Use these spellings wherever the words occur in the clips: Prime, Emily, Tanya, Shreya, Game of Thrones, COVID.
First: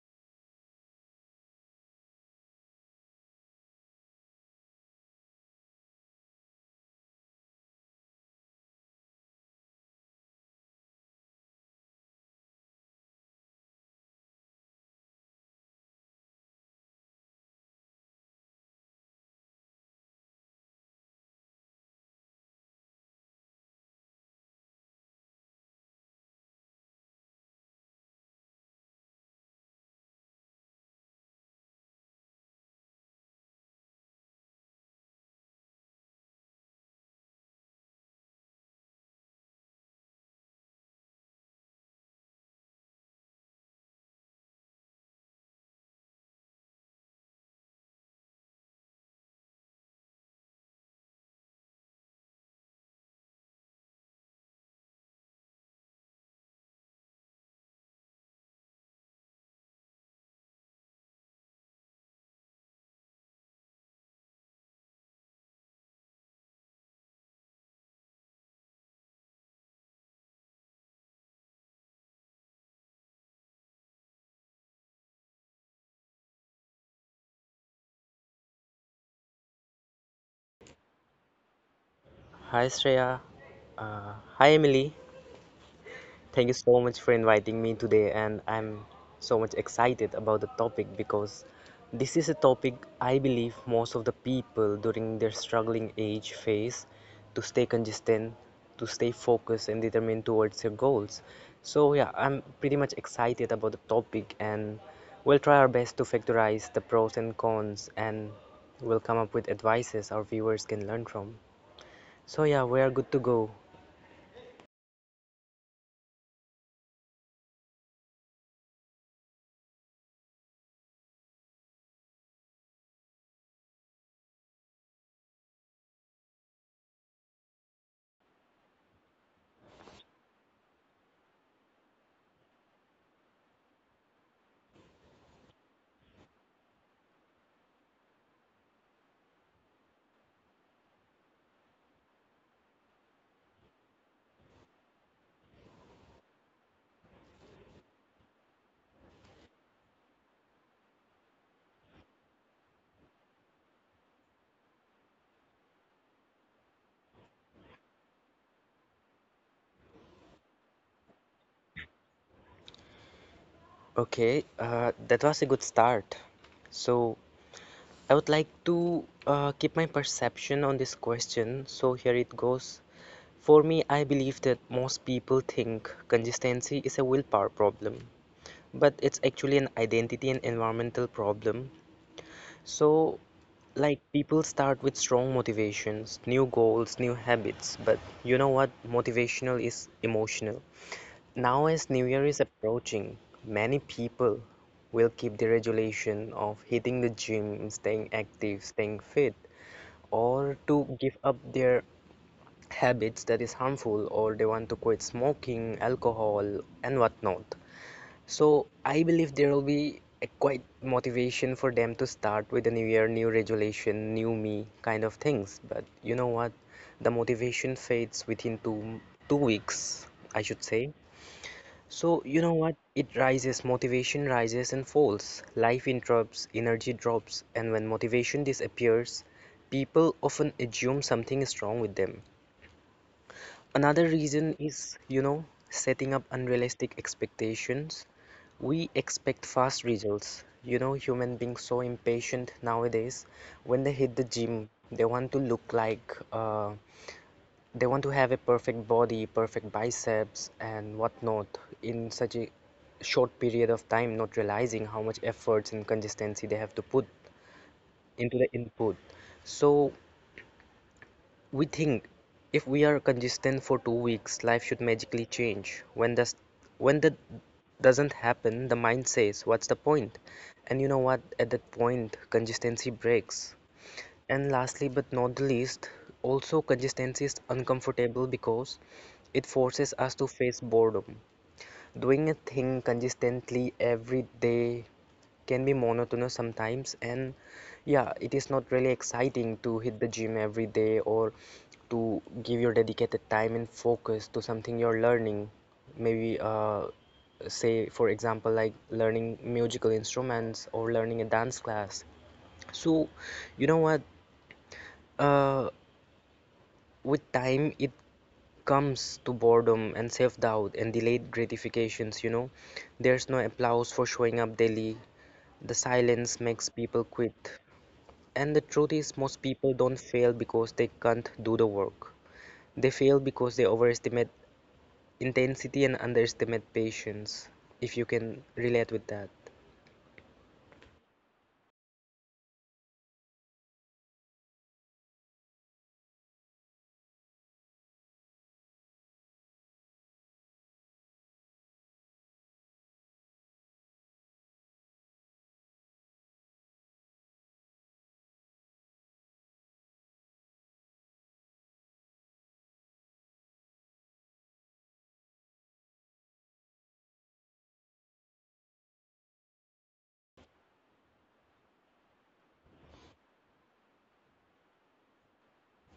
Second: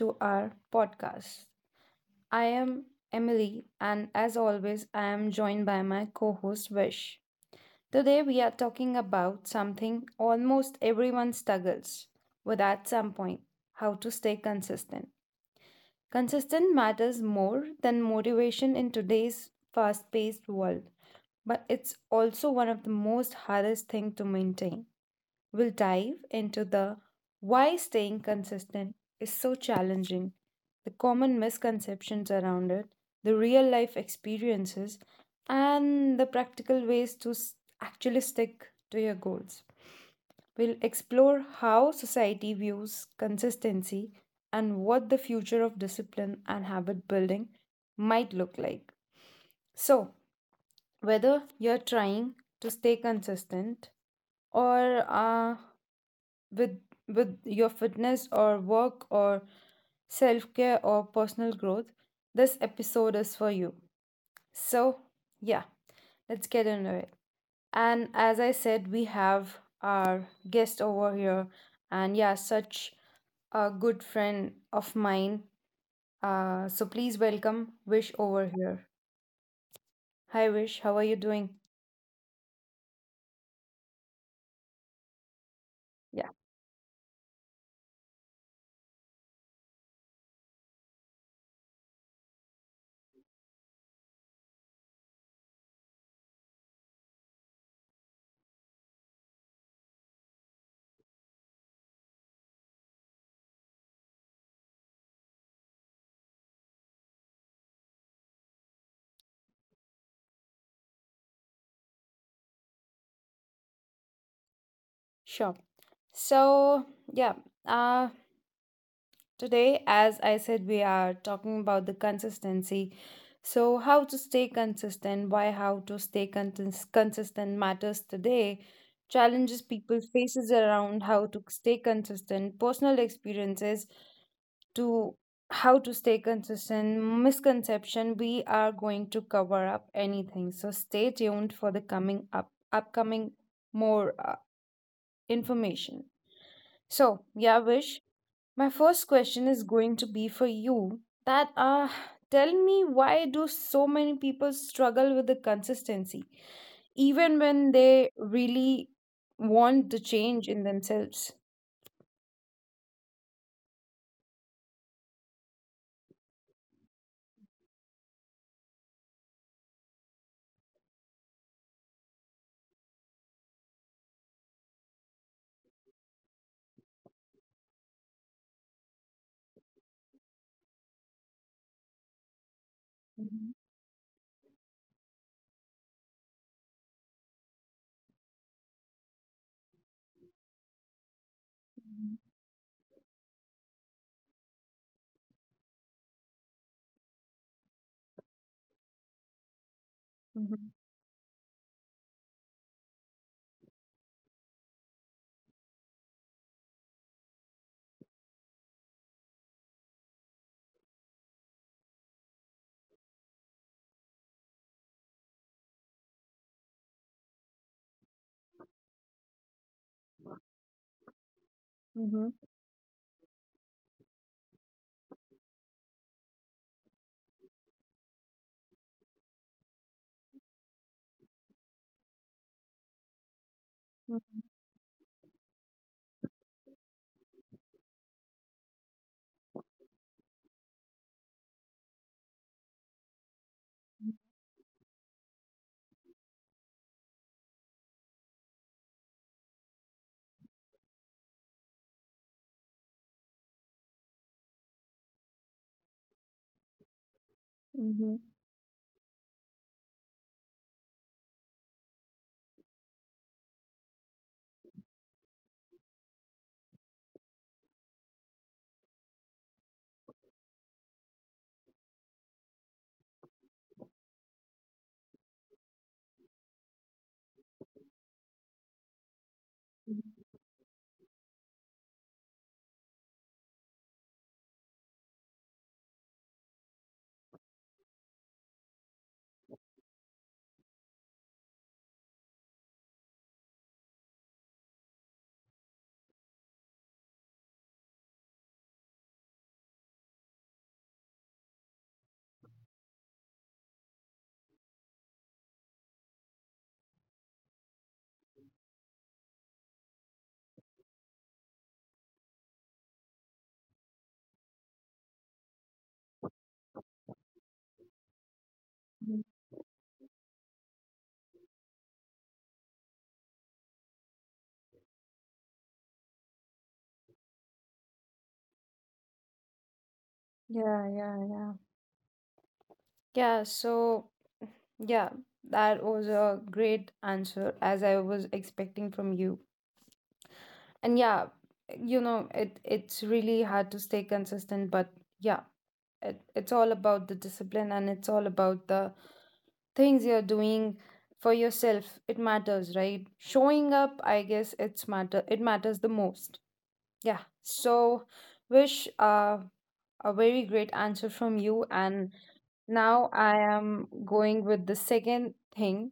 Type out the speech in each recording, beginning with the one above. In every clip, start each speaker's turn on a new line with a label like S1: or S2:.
S1: to our podcast. I am Emily and as always I am joined by my co-host Vish. Today we are talking about something almost everyone struggles with at some point, how to stay consistent. Consistent matters more than motivation in today's fast-paced world, but it's also one of the most hardest thing to maintain. We'll dive into the why staying consistent is so challenging, the common misconceptions around it, the real life experiences, and the practical ways to actually stick to your goals. We'll explore how society views consistency and what the future of discipline and habit building might look like. So, whether you're trying to stay consistent or with with your fitness or work or self-care or personal growth, this episode is for you. So yeah let's get into it. And as I said, we have our guest over here, and yeah, such a good friend of mine. So please welcome Wish over here. Hi Wish, how are you doing?
S2: Hi Shreya. Hi Emily.
S1: Yeah,
S2: Thank you so much for inviting me today, and I'm so much excited about the topic because this is a topic I believe most of the people during their struggling age face to stay consistent, to stay focused, and determined towards their goals. So, yeah, I'm pretty much excited about the topic, and we'll try our best to factorize the pros and cons, and we'll come up with advices our viewers can learn from. So, yeah, we are good to go.
S1: sure. So yeah uh today, as I said, we are talking about the consistency. So, how to stay consistent, why how to stay consist- consistent matters today, challenges people faces around how to stay consistent, personal experiences to how to stay consistent, misconception, we are going to cover up anything. So, stay tuned for the coming up upcoming more information. So, yeah, Vish, my first question is going to be for you, that tell me, why do so many people struggle with the consistency even when they really want the change in themselves?
S2: Okay, that was a good start. So, I would like to keep my perception on this question. So, here it goes. For me, I believe that most people think consistency is a willpower problem, but it's actually an identity and environmental problem. So,
S1: Mhm,
S2: like, people start with strong motivations, new goals, new habits, but you know what? Motivational is emotional. Now, as New Year is approaching, many people will keep the regulation of hitting the gym, staying active, staying fit, or
S1: mhm,
S2: to give up their habits that is harmful, or they want to quit smoking, alcohol, and whatnot. So I believe there will be a quite motivation for them to start with a new year, new resolution, new me kind of things. But you know what? The motivation fades within two weeks, I should say. So you
S1: mhm,
S2: know what? It rises, motivation rises and falls. Life interrupts, energy drops, and when motivation disappears, people often assume something is wrong with them. Another
S1: mhm,
S2: reason is, setting up unrealistic expectations. We expect fast results. Human beings so impatient nowadays. When they hit the gym, they want to have a perfect body, perfect biceps, and whatnot in such a short period of time, not realizing how much efforts and consistency they have to put
S1: mhm, mhm,
S2: into the input. So we think if we are consistent for 2 weeks, life should magically change. When that doesn't happen, the mind says, "What's the point?" And you know what? At that point, consistency breaks. And lastly, but not the least, also consistency is uncomfortable because it forces us to face boredom. Doing a thing consistently every day can be monotonous sometimes, and yeah, it is not really exciting to hit the gym every day or to give your dedicated time and focus to something you're learning. Maybe, say, for example, like learning musical instruments or learning a dance class. So, you know what? Uh, with time, it comes to boredom and self-doubt and delayed gratifications. There's no applause for showing up daily. The silence makes people quit, and the truth is
S1: mhm.
S2: most people don't fail because they can't do the work. They fail because they overestimate intensity and underestimate patience. If you can relate with that.
S1: Yeah, yeah, yeah. Yeah, so yeah, that was a great answer as I was expecting from you. And yeah, you know, it's really hard to stay consistent, but yeah, it's all about the discipline, and it's all about the things you're doing for yourself. It matters, right? Showing up, I guess it's matter, it matters the most. Yeah, so Wish, a very great answer from you. And now I am going with the second thing,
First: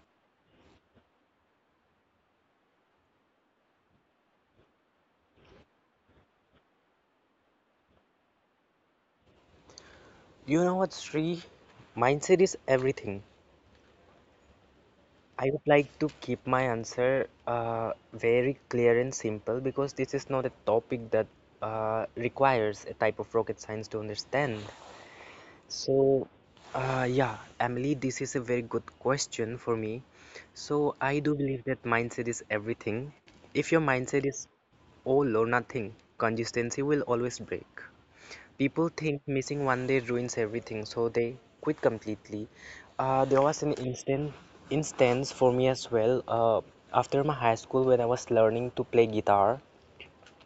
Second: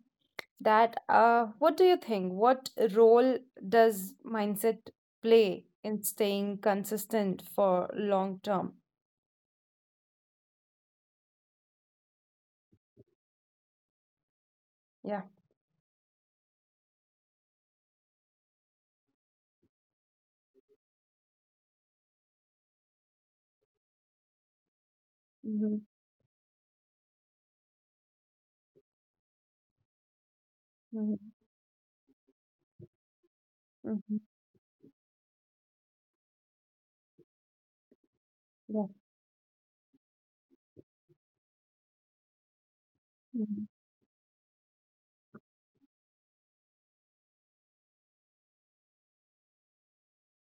S1: that what do you think, what role does mindset play in staying consistent for long term?
S2: You know what, Sri, mindset is everything.
S1: Yeah.
S2: I would like to keep my answer very clear and simple because this is not a topic that requires a type of rocket science to understand.
S1: Mm-hmm.
S2: So, yeah, Emily, this is a very good question for me. So,
S1: Mm-hmm.
S2: I do believe that mindset is everything. If your
S1: Mm-hmm.
S2: mindset is all or nothing, consistency will always break.
S1: Yeah.
S2: People think missing one day ruins everything, so they quit completely. There was
S1: Mm-hmm.
S2: an instant instance for me as well. After my high school, when I was learning to play guitar,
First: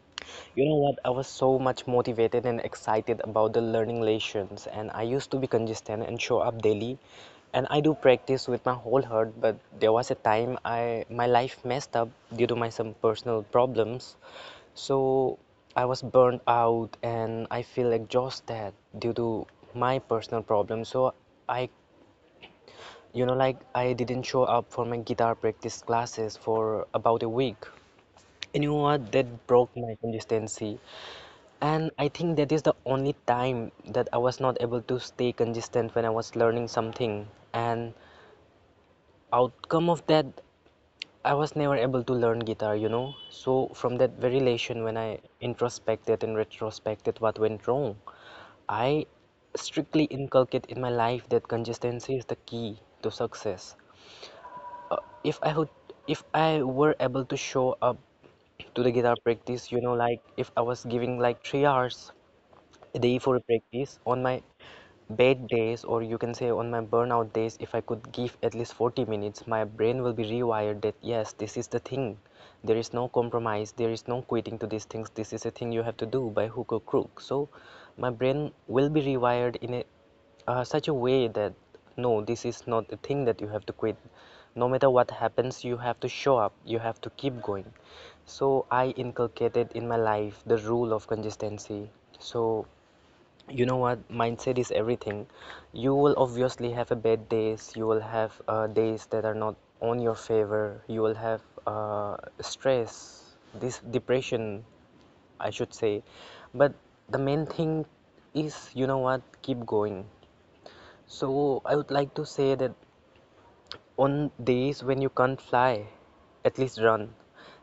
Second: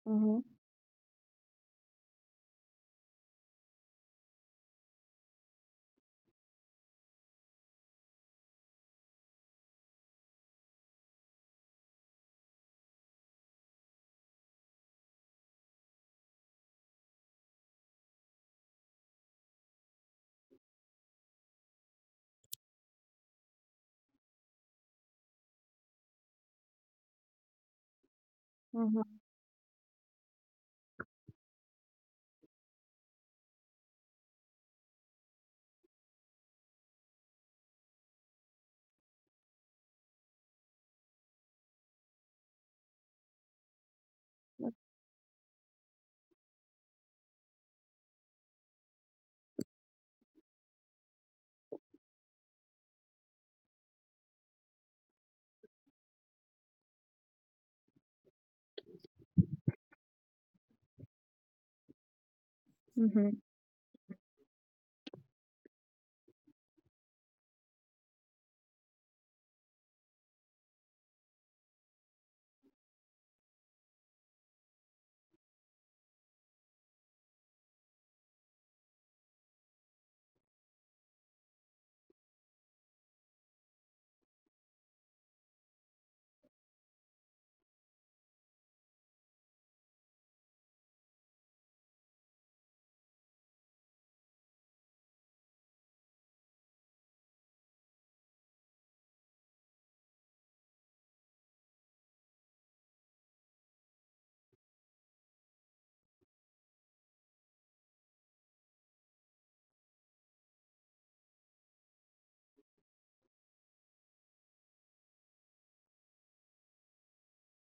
S1: Mm-hmm.
S2: you know what? I was so much motivated and excited about the learning lessons, and I used to be consistent and show up daily. And I do practice with my whole heart, but there was a time I my life messed up due to my some personal problems. So I was burnt out and I feel exhausted due to my personal problems. So I, you know, like I didn't show up for my guitar practice classes for about a week. And you know what? That broke my consistency. And I think that is the only time that I was not able to stay consistent when I was learning something. And outcome of that, I was never able to learn guitar. So from that very relation, when I introspected and retrospected what went wrong, I strictly inculcate in my life that consistency is the key to success. If I would, if I were able to show up to the guitar practice, like if I was giving like 3 hours day
S1: Mm-hmm.
S2: for practice on my bad days, or you can say on my burnout days, if I could give at least 40 minutes, my brain will be rewired that yes, this is the thing. There is no compromise, there is no quitting to these things, this is a thing you have to do by hook or crook. So my brain will be rewired in a such a way that no, this is not the thing that you have to quit. No matter what happens, you have to show up, you have to keep going. So I inculcated in my life the rule of consistency. So you know what? Mindset is everything. You will obviously have a bad days, you will have days that are not on your favor. You will have stress, this depression, I should say, but the main thing is, you know what, keep going. So I would like to say that on days when you can't fly, at least run.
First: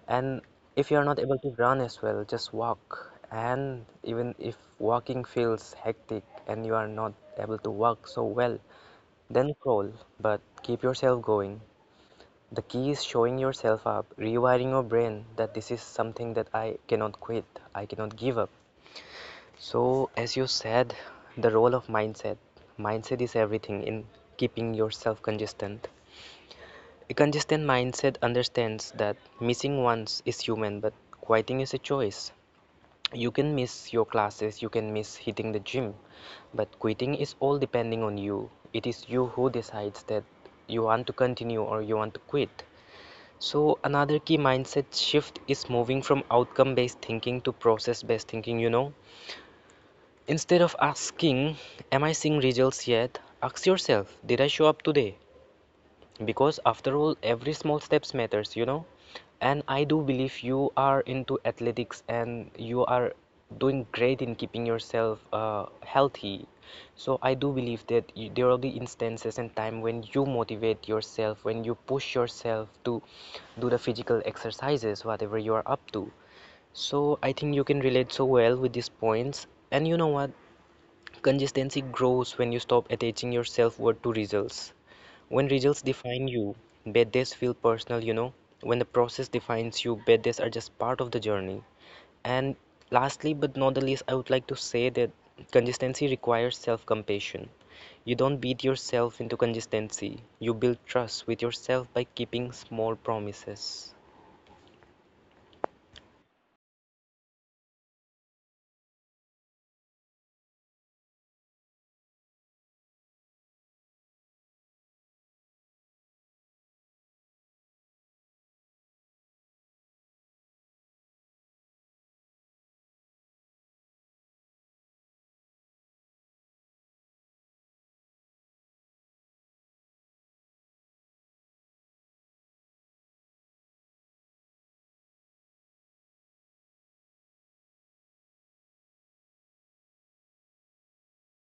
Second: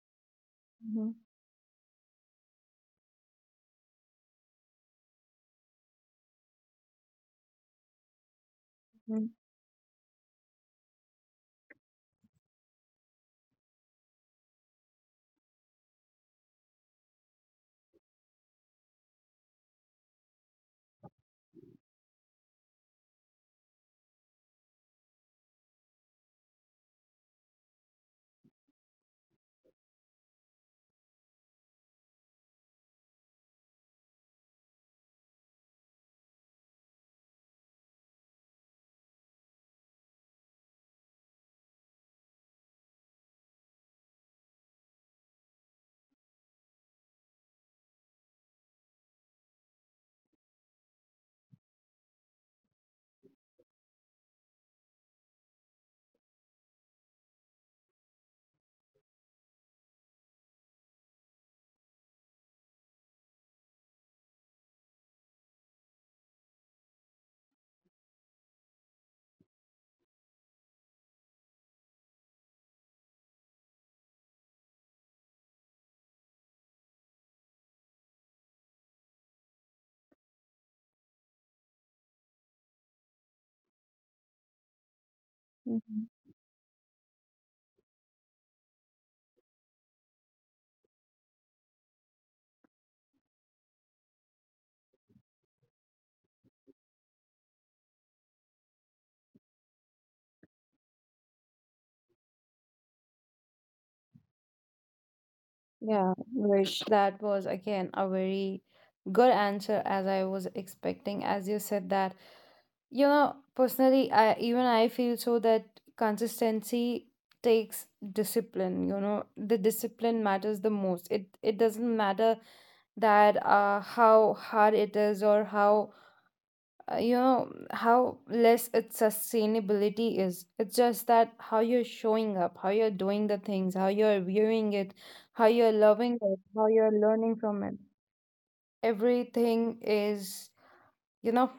S2: And if you're
S1: Mm-hmm.
S2: not able to run as well, just walk. And even if walking feels hectic and you are not able to walk so well, then crawl, but keep yourself going. The key is showing yourself up, rewiring your brain that this is something that I cannot quit, I cannot give up. So, as you said, the role of mindset. Mindset is everything in keeping yourself consistent. A consistent mindset understands that missing once is human, but quitting is a choice. You can miss your classes, you can miss hitting the gym, but quitting is all depending on you. It is you who decides that you want to continue or you want to quit. So, another key mindset shift is moving from outcome based thinking, to process based thinking. Instead of asking, "Am I seeing results yet?" ask yourself, "Did I show up today?" Because after all, every small steps matters. And I do believe you are into athletics and you are doing great in keeping yourself healthy. So I do believe that there will be instances and time when you motivate yourself, when you push yourself to do the physical exercises, whatever you are up to. So I think you can relate so well with these points. And you know what? Consistency grows when you stop attaching your self worth to results. When results
S1: Mm-hmm.
S2: define you, birthdays feel personal. When the process defines you, birthdays are just part of the journey. And lastly, but not the least, I would like to say that consistency requires self compassion. You don't beat yourself into consistency, you build trust with yourself by keeping small promises.
S1: Yeah, Vish, that was again a very good answer as I was expecting. As you said that, you know, personally, I feel so that consistency takes discipline. You know, the discipline matters the most. It doesn't matter that how hard it is, or how, you know, how less its sustainability is. It's just that how you're showing up, how you're doing the things, how you're viewing it, how you're loving it, how you're learning from it. Everything is, you know,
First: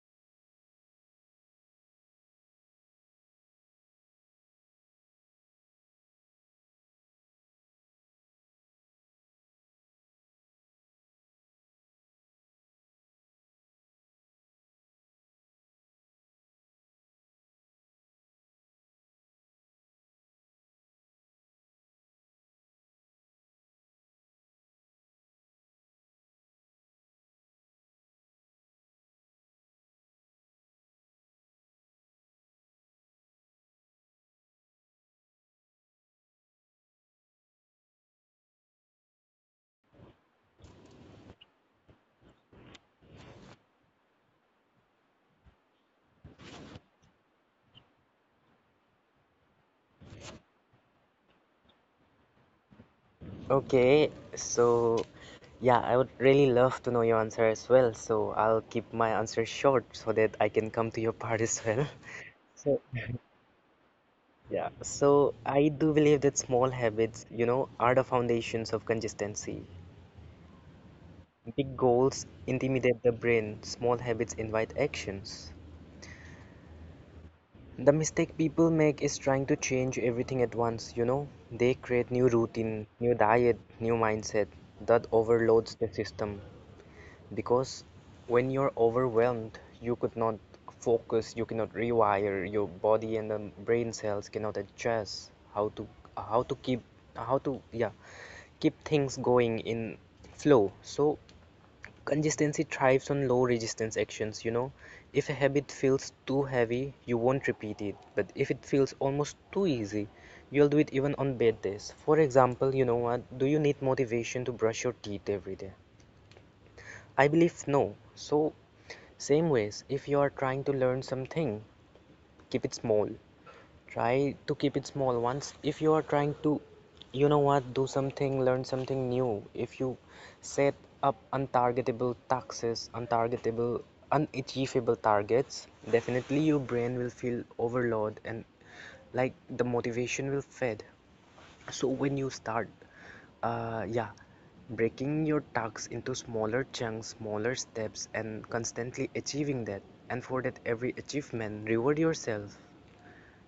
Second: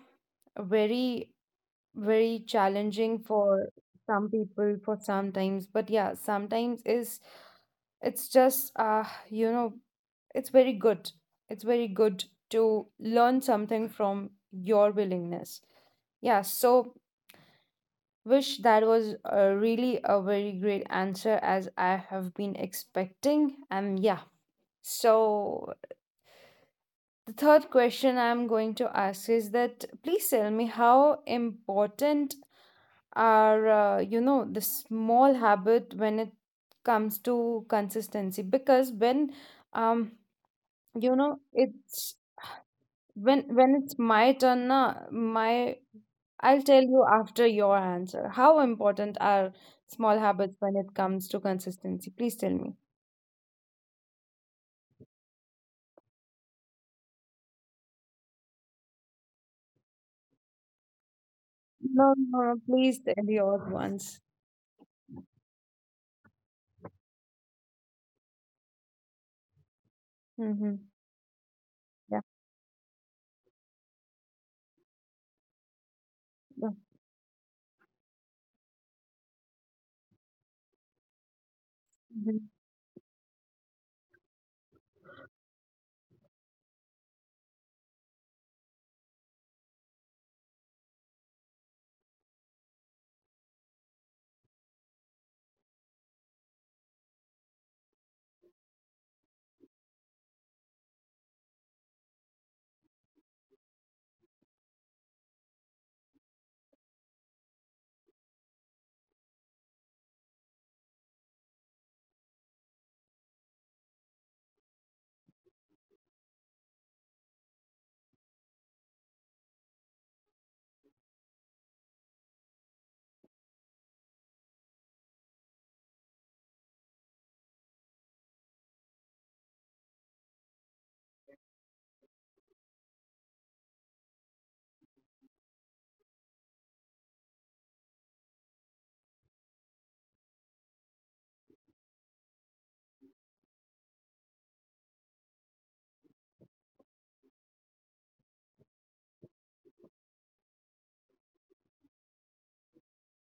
S1: very, very challenging for some people for sometimes. But yeah, sometimes is, it's just you know it's very good. It's very good to learn something from your willingness. Yeah, so Wish, that was a really a very great answer as I have been expecting. And yeah, so the third question I'm going to ask is that, please tell me how important are, you know, the small habit when it comes to consistency. Because when, um you know, it's when it's my turn na, my, I'll tell you after your answer, how important are small habits when it comes to consistency. Please tell me.
S2: Okay, so yeah, I would really love to know your answer as well, so I'll keep my answer short so that I can come to your part as well.
S1: No, no, no,
S2: So,
S1: please tell yours once.
S2: yeah, so I do believe that small habits, are the foundations of consistency.
S1: Mm-hmm.
S2: Big
S1: Yeah.
S2: goals intimidate the brain, small habits invite actions.
S1: Yeah.
S2: The mistake people make is trying to change everything at once. They create new
S1: Mm-hmm.
S2: routine, new diet, new mindset that overloads the system, because when you're overwhelmed, you could not focus, you cannot rewire your body and the brain cells cannot adjust how to keep how to yeah keep things going in flow. So consistency thrives on low resistance actions. If a habit feels too heavy, you won't repeat it, but if it feels almost too easy, you'll do it even on bad days. For example, you know what, do you need motivation to brush your teeth every day? I believe no. So, same ways, if you are trying to learn something, keep it small. Try to keep it small. Once, if you are trying to, you know what, do something, learn something new, if you set up unachievable targets, definitely your brain will feel overload and like the motivation will fade. So when you start, yeah, breaking your tasks into smaller chunks, smaller steps, and constantly achieving that, and for that every achievement, reward yourself.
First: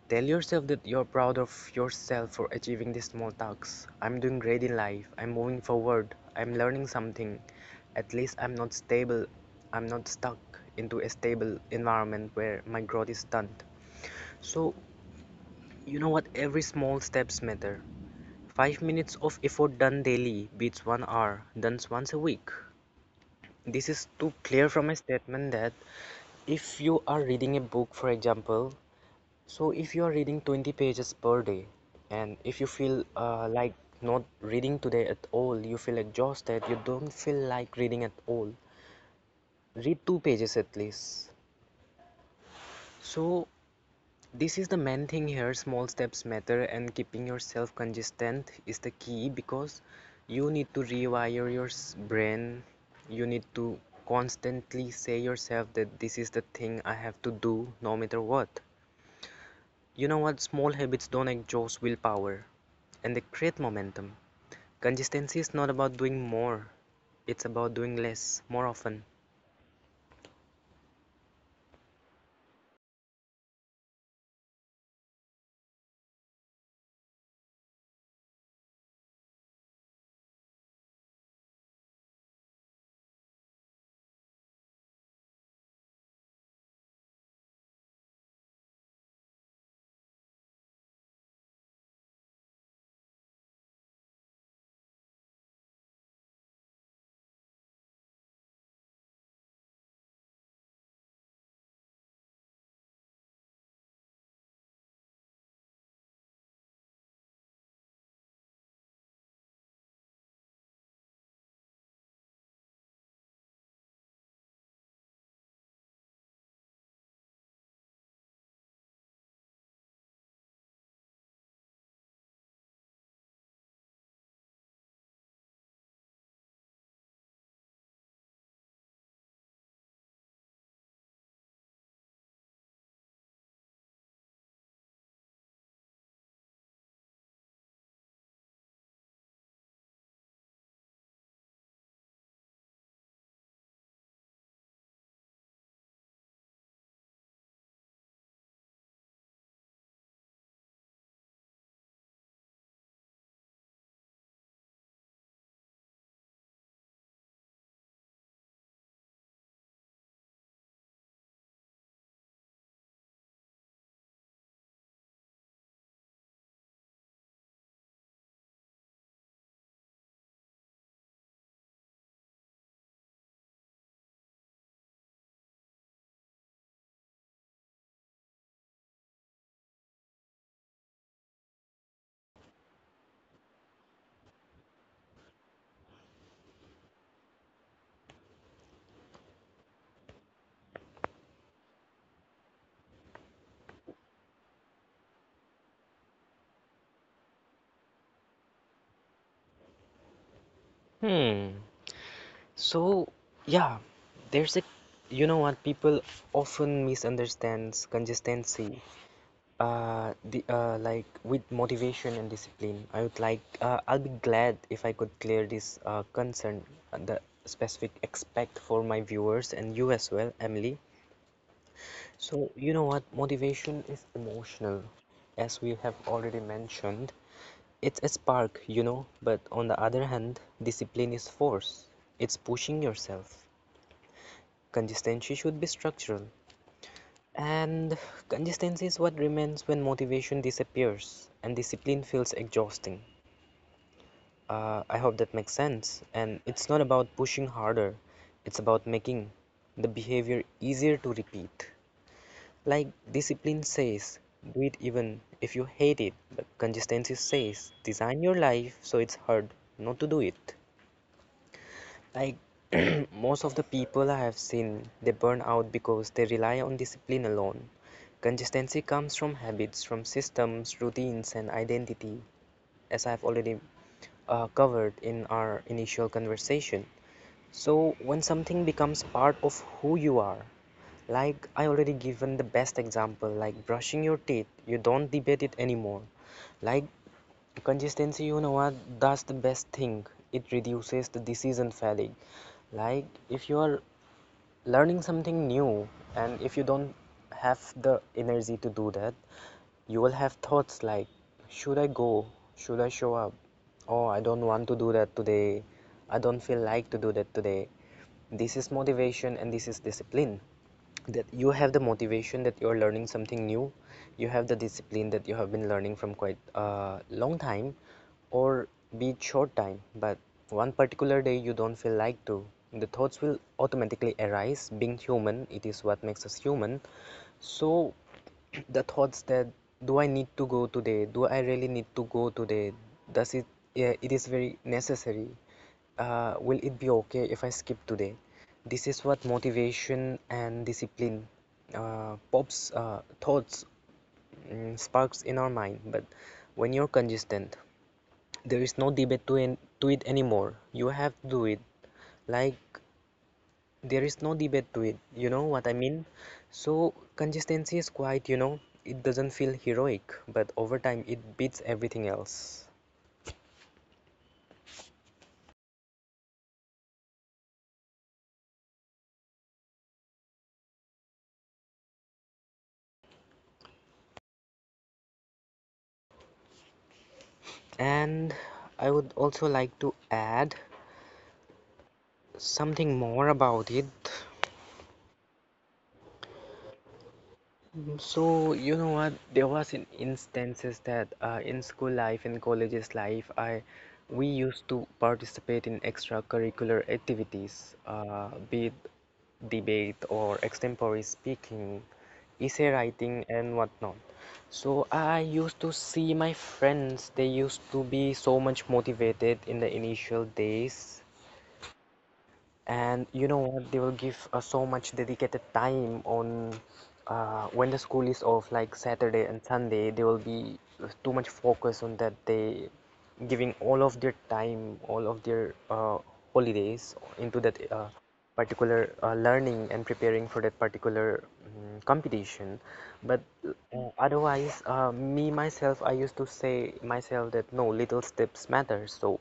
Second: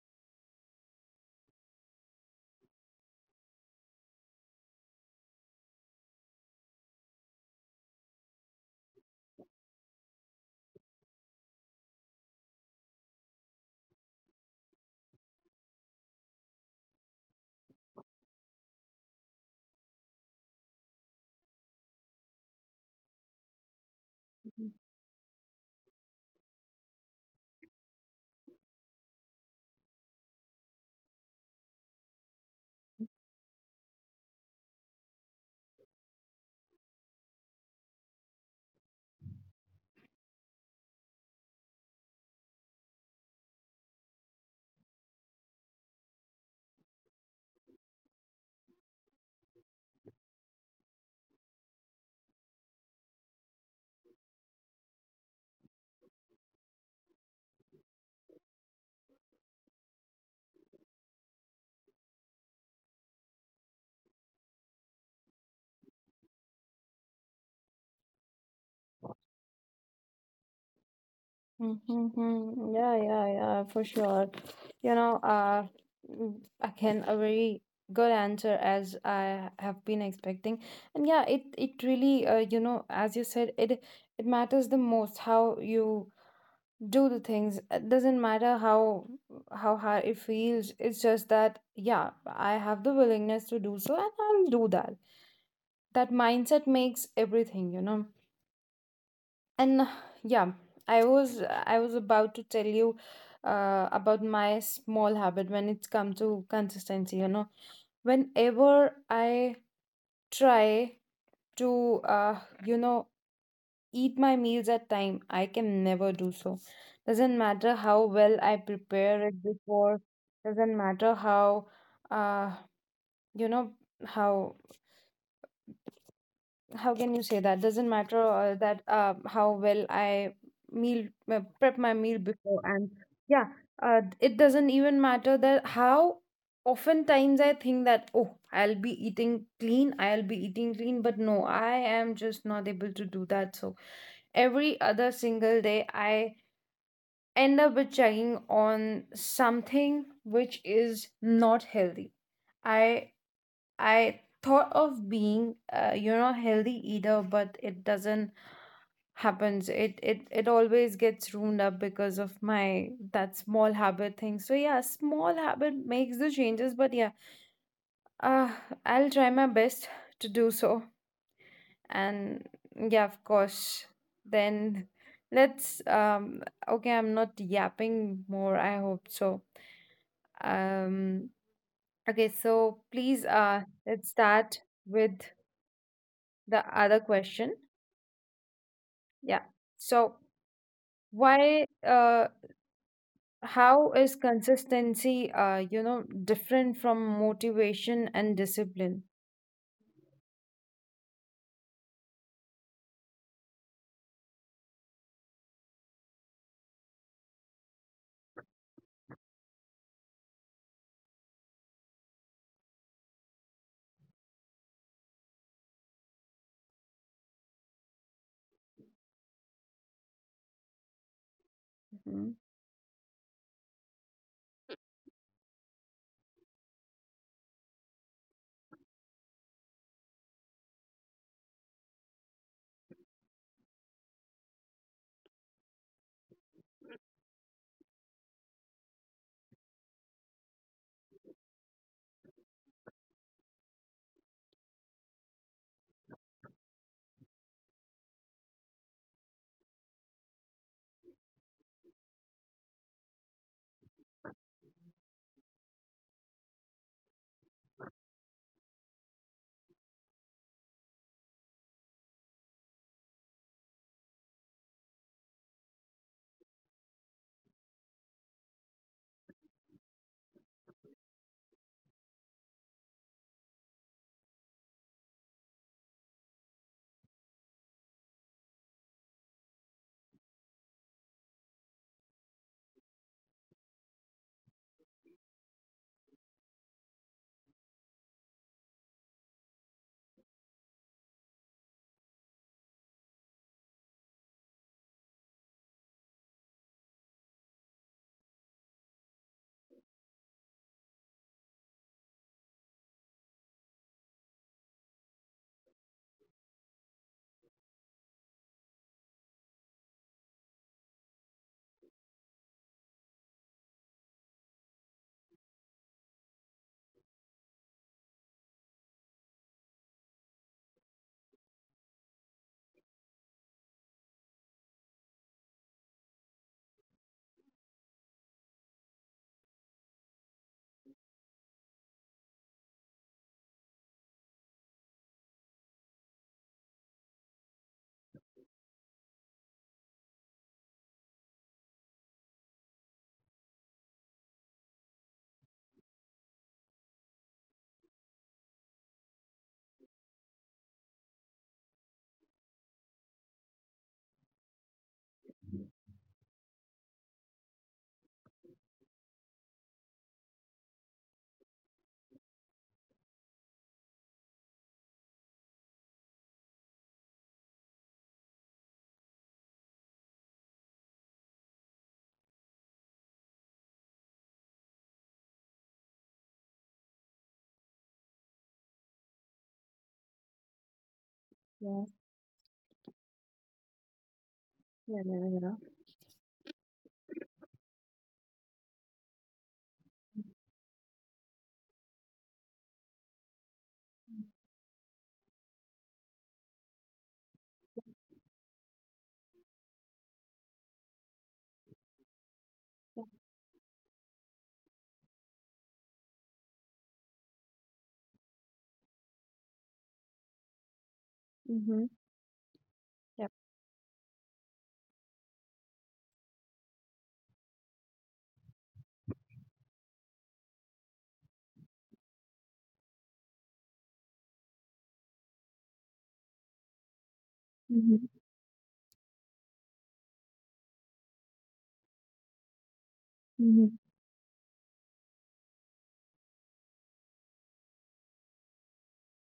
S2: Tell yourself that you're proud of yourself for achieving these small tasks. I'm doing great in life. I'm moving forward. I'm learning something. At least I'm not stable. I'm not stuck into a stable environment where my growth is stunted. So, you know what? Every small steps matter. 5 minutes of effort done daily beats 1 hour done once a week. This is too clear from a statement that if you are reading a book, for example, so if you are reading 20 pages per day, and if you feel like not reading today at all, you feel exhausted, you don't feel like reading at all, read two pages at least. So this is the main thing here, small steps matter and keeping yourself consistent is the key because you need to rewire your brain. You need to constantly say yourself that this is the thing I have to do no matter what. You know what? Small habits don't exhaust willpower and they create momentum. Consistency is not about doing more, it's about doing less more often.
S1: Mm-hmm. Yeah, yeah, yeah, for sure. You know, mm, again, a very good answer as I have been expecting. And yeah, it really, you know, as you said, it matters the most how you do the things. It doesn't matter how hard it feels. It's just that, yeah, I have the willingness to do so, and I'll do that. That mindset makes everything, you know. And yeah, I was about to tell you about my small habit when it's come to consistency. You know, whenever I try to, you know, eat my meals at time, I can never do so. Doesn't matter how well I prepare it before. Doesn't matter how, uh, you know, how how can you say that? Doesn't matter that how well I meal prep my meal before. And yeah, it doesn't even matter that how oftentimes I think that, oh, I'll be eating clean, I'll be eating clean, but no, I am just not able to do that. So every other single day I end up with chugging on something which is not healthy. I I thought of being, you know, healthy eater, but it doesn't happens. It always gets ruined up because of my that small habit thing. So yeah, small habit makes the changes, but yeah, uh, I'll try my best to do so. And yeah, of course, then let's okay, I'm not yapping more, I hope so. Um, okay, so please, let's start with the other question. Yeah. So why how is consistency, you know, different from motivation and discipline?
S2: Hmm. So, yeah, there's a you know what people often misunderstands consistency the like with motivation and discipline, I would like I'll be glad if I could clear this concern, the specific expect for my viewers and you as well, Emily.
S1: Mhm.
S2: So, you know what? Motivation is emotional, as we have already mentioned. It's a spark, you know, but on the other hand, discipline is force. It's pushing yourself. Consistency should be structural. And consistency is what remains when motivation disappears and discipline feels exhausting. I hope that makes sense. And it's not about pushing harder, it's about making the behavior easier to repeat. Like discipline says, do it even if you hate it. But consistency says, design your life so it's hard not to do it. Like most of the people I have seen, they burn out because they rely on discipline alone. Consistency comes from habits, from systems, routines, and identity, as I've already covered in our initial conversation. So, when something becomes part of who you are, like I already given the best example, like brushing your teeth, you don't debate it anymore. Like consistency, you know what? That's the best thing. It reduces the decision fatigue. Like if you are learning something new and if you don't have the energy to do that, you will have thoughts like, should I go? Should I show up? Oh, I don't want to do that today. I don't feel like to do that today. This is motivation and this is discipline, that you have the motivation that you're learning something new, you have the discipline that you have been learning from quite a long time or be it short time, but one particular day you don't feel like to, the thoughts will automatically arise, being human, it is what makes us human. So the thoughts that, do I need to go today, do I really need to go today, does it, yeah, it is very necessary, will it be okay if I skip today? This is what motivation and discipline pops thoughts, mm, sparks in our mind. But when you're consistent, there is no debate to, to it anymore. You have to do it. Like there is no debate to it. You know what I mean? So consistency is quite, you know, it doesn't feel heroic, but over time it beats everything else. And I would also like to add
S1: Yes.
S2: something more about it.
S1: Yeah, yeah, yeah.
S2: Mm, so you know what? There was in instances that in school life, in colleges life, I
S1: Mm.
S2: we used to participate in extracurricular activities, be it debate or extempore speaking, essay
S1: Yep.
S2: writing, and whatnot. So I used to see my friends, they used to be so much motivated in the initial days,
S1: Hmm.
S2: and you
S1: Yep.
S2: know what, they will give so much dedicated time on, when the school is off like Saturday and Sunday, they will be too much focus on that, they giving all of their time, all of their holidays into that
S1: Mm-hmm.
S2: particular learning and preparing for that particular competition. But uh,
S1: Mm-hmm.
S2: otherwise, me myself, I used to say myself that no, little steps matter. So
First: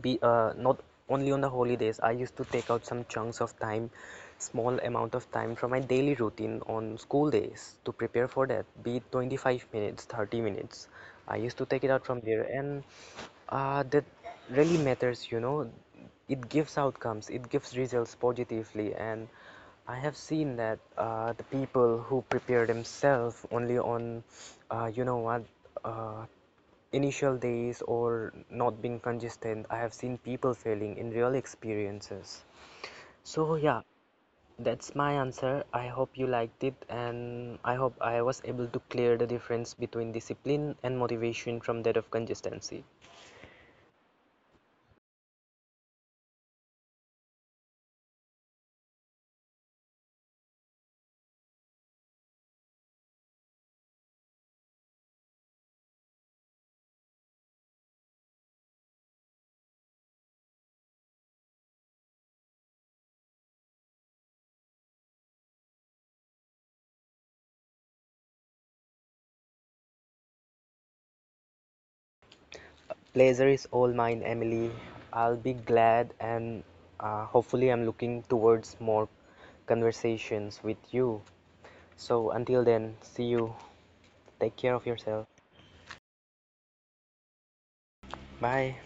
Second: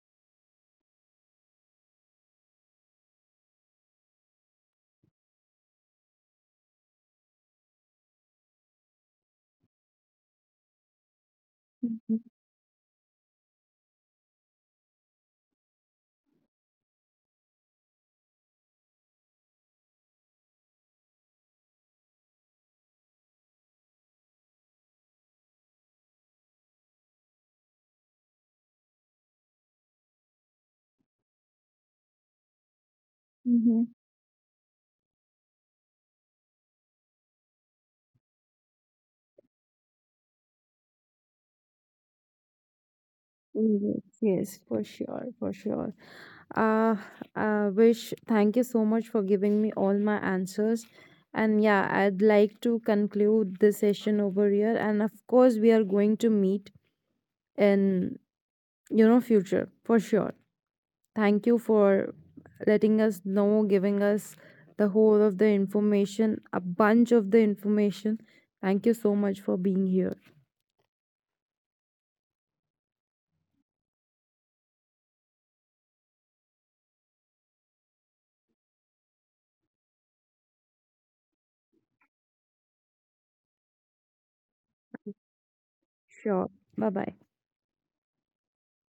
S2: be not only on the holidays, I used to take out some chunks of time, small amount of time from my daily routine on school days to prepare for that, be it 25 minutes, 30 minutes, I used to take it out from there. And that really matters, you know, it gives outcomes, it gives results positively. And I have seen that the people who prepare themselves only on, you know what, uh, initial days or not being consistent, I have seen people failing in real experiences. So yeah,
S1: Mm-hmm.
S2: that's my answer. I hope you liked it and I hope I was able to clear the difference between discipline and motivation from that of consistency.
S1: Yes, yes, for sure, for sure. Uh, Wish, thank you so much for giving me all my answers. And yeah, I'd like to conclude this session over here. And of course, we are going to meet in, you know, future for sure. Thank you for letting us know, giving us the whole of the information, a bunch of the information. Thank you so much for being here.
S2: Pleasure is all mine, Emily. I'll be glad, and hopefully I'm looking towards more conversations with you. So until then, see you, take care of yourself.
S1: Sure. Bye bye.
S2: Bye.